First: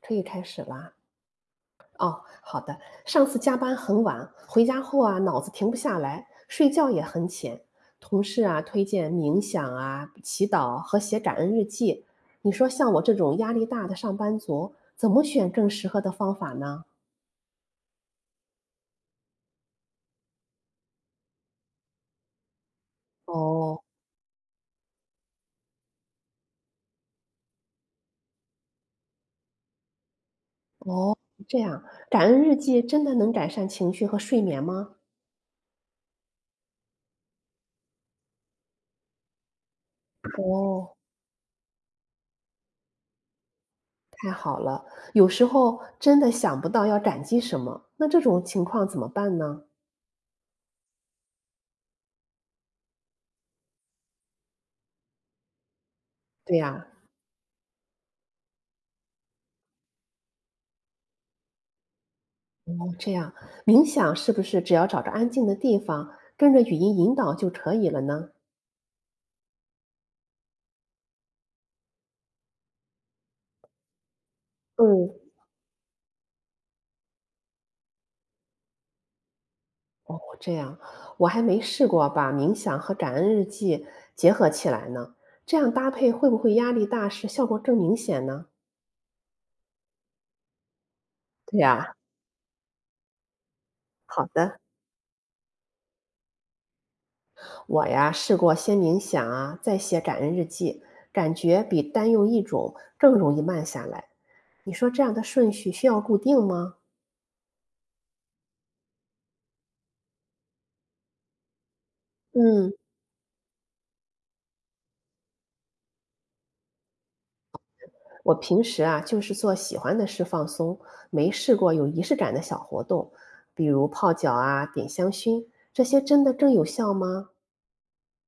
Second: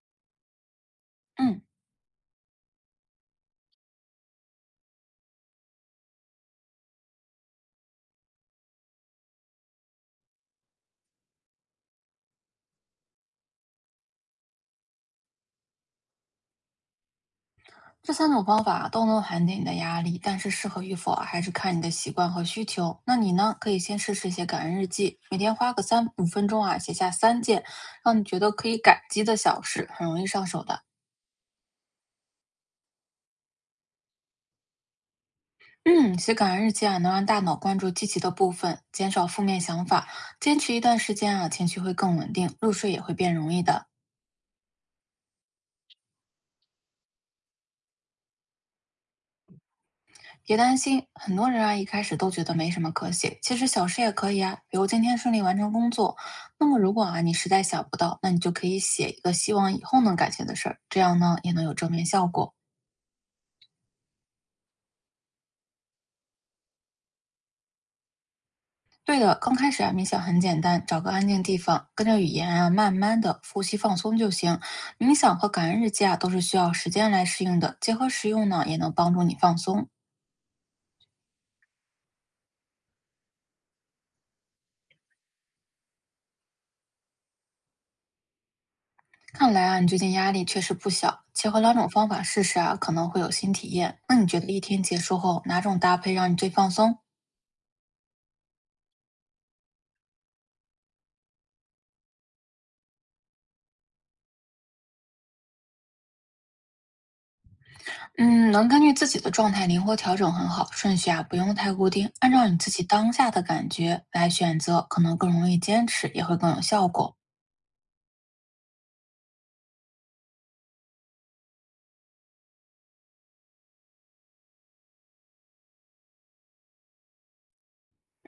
可以开始啦。嗯，哦，好的。上次加班很晚，回家后啊，脑子停不下来，睡觉也很浅。同事啊，推荐冥想啊、祈祷和写感恩日记。你说像我这种压力大的上班族，怎么选更适合的方法呢？这三种方法都能缓解你的压力，但是适合与否啊还是看你的习惯和需求。那你呢，可以哦先试试写感恩日记，每天花个3-5分钟啊，写下三件让你觉得可以感激的小事，很容易上手的。哦，这样，感恩日记真的能改善情绪和睡眠吗？嗯，写感恩日记啊，能让大脑关注积极的部分，减少负面想法。坚持一哦，段时间啊，情绪会更稳定，入睡也会变容易的。好了，有时候真的想不到要感激什么，那这种情况怎么办呢？别担心，很多人啊一开始都觉得没什么可写，其实小事也可以啊，比如今天顺利完成工作。对那么呀、如果啊你实在想不到，那你就可以写一个希望以后能感谢的事儿，这样呢也能有正面效果。哦，这样，冥想是不是只要找着安静的地方，跟着语音引导就可以了呢？对的，刚开始啊冥想很简单，找个安静地方，跟着语言啊慢慢的呼吸放松就行。冥嗯，想和感恩日记啊都是需要时间来适应的，结合实用呢也能帮助你放松。哦，这样，我还没试过把冥想和感恩日记结合起来呢。这样搭配会不会压力大时效果更明显呢？看来啊，你最近压力确实不小，结合对两种呀，方法试试啊，可能会有新体验。那你好觉得一的，天结束后，哪种搭配让你最放松？我呀试过先冥想啊，再写感恩日记，感觉比单用一种更容易慢下来。你说这样的顺序需要固定吗？嗯，能根据自己的状态灵活调整，很好。顺序啊，不用太固定，按照你自嗯。己当下的感觉来选择，可能更容易坚持，也会更有效果。我平时啊，就是做喜欢的事放松，没试过有仪式感的小活动，比如泡脚啊、点香薰，这些真的更有效吗？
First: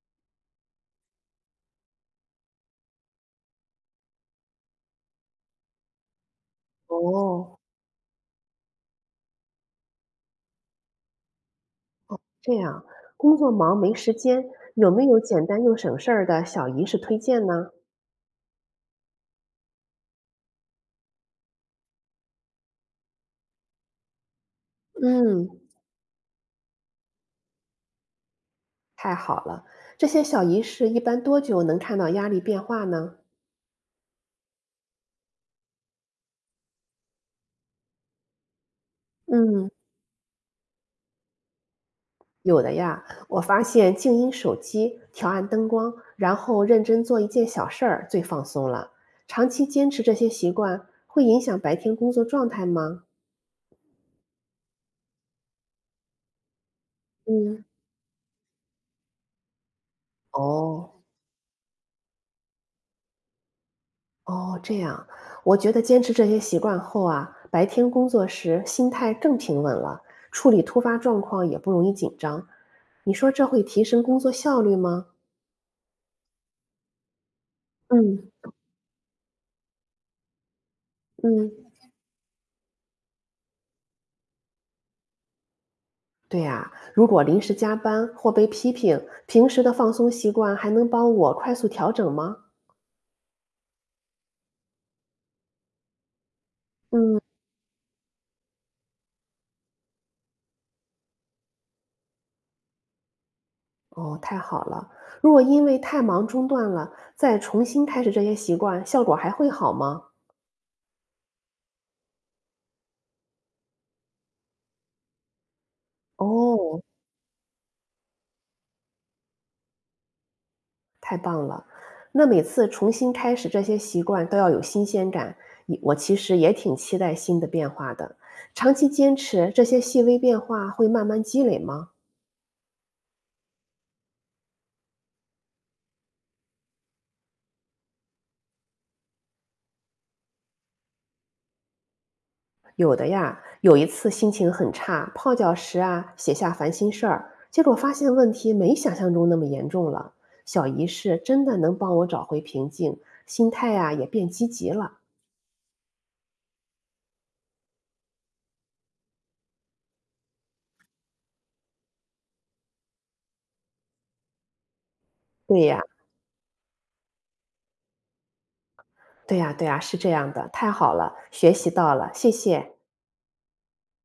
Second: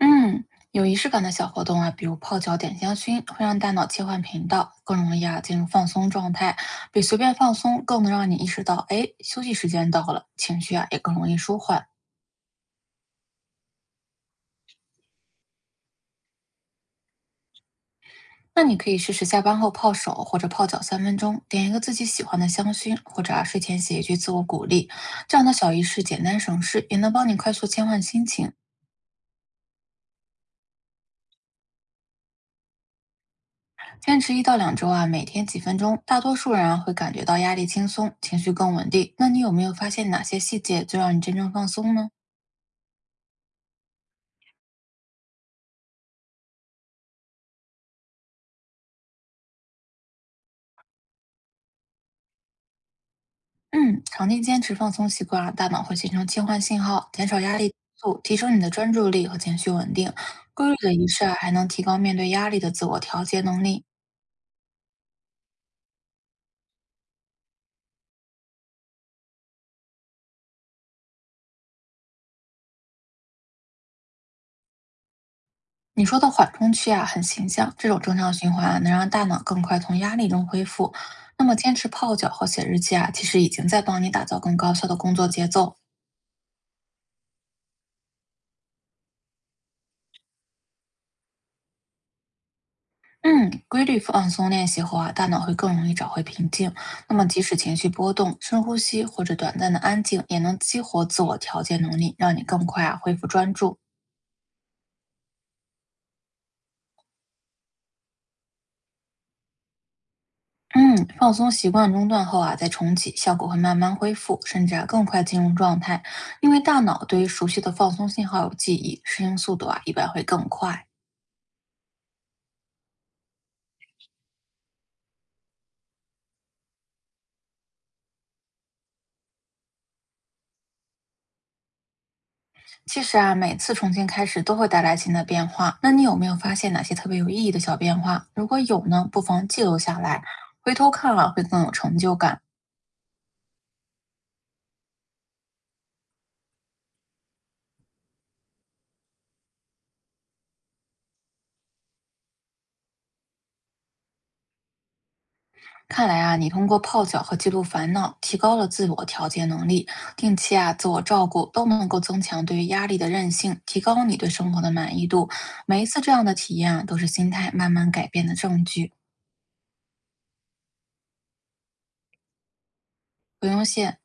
嗯，有仪式感的小活动啊，比如泡脚、点香薰，会让大脑切换频道，更容易啊进入放松状态，比随便放哦，松更能让你意识到，哎，休息时间到了，情绪啊也更容易舒缓。这样，工作忙没时间，有没有简单又省事儿的小仪式推荐呢？那你可以试试下班后泡手或者泡脚3分钟，点一个自己喜欢的香薰，或者啊睡前写一句自我鼓励，这样嗯，的小仪式简单省事，也能帮你快速切换心情。太好了，这些小仪式一般多久能看到压力变化呢？坚持1到2周啊，每天几分钟，大多数人啊会感觉到压力轻松，情绪更稳定。那你有没嗯。有发现哪些细节最让你真正放松呢？有的呀，我发现静音手机、调暗灯光，然后认真做一件小事儿最放松了。长期坚持这些习惯，会影响白天工作状态吗？嗯，长期坚持放松习惯啊，大脑会形成切换信号，减少压力嗯，因素，提升你的专注力和情绪稳定。规律的哦仪式啊，还能提高面对压力的自我调节能力。哦，这样，我觉得坚持这些习惯后啊，白天工作时心态更平稳了，处理突发状况也不容易紧张。你说这会提升工作效率吗？你说的缓冲区啊，很形象。这种正嗯。常循环啊能让大脑更快从压力中恢复。那么，坚嗯。持泡脚和写日记啊，其实已经在帮你打造更高效的工作节奏。对呀，如果临时加班或被批评，平时的放松习惯还能帮我快速调整吗？嗯，规律放松练习后啊，大脑会更容易找回平静。那嗯，么，即使情绪波动，深呼吸或者短暂的安静，也能激活自我调节能力，让你更快啊恢复专注。哦，太好了。如果因为太忙中断了，再重新开始这些习惯，效果还会好吗？嗯，放松习惯中断后啊，再重启，效果会慢慢恢复，甚至啊更快进入状态。因为大哦，脑对于熟悉的放松信号有记忆，适应速度啊一般会更快。太棒了。那每次重新开始这些习惯都要有新鲜感，也我其实也挺期待新的变化的。长期坚持，这些细微变化会慢慢积累吗？其实啊，每次重新开始都会带来新的变化。那你有没有发现哪些特别有意义的小变化？如果有呢，不妨记录下来，回头看啊会更有成就感。有的呀，有一次心情很差，泡脚时啊写下烦心事儿，结果发现问题没想象中那么严重了。小仪式真的能帮我找回平静，心态呀、也变积极了。看来啊，你通过泡脚和记录烦恼，提高了自我调节能力，定期啊自我照顾都能够增强对于压力的韧性，提高你对生活的满意度。对呀，每一次这样的体验啊，都是心态慢慢改变的证据，对呀，对呀，是这样的，太好了，学习到了，谢谢。不用谢。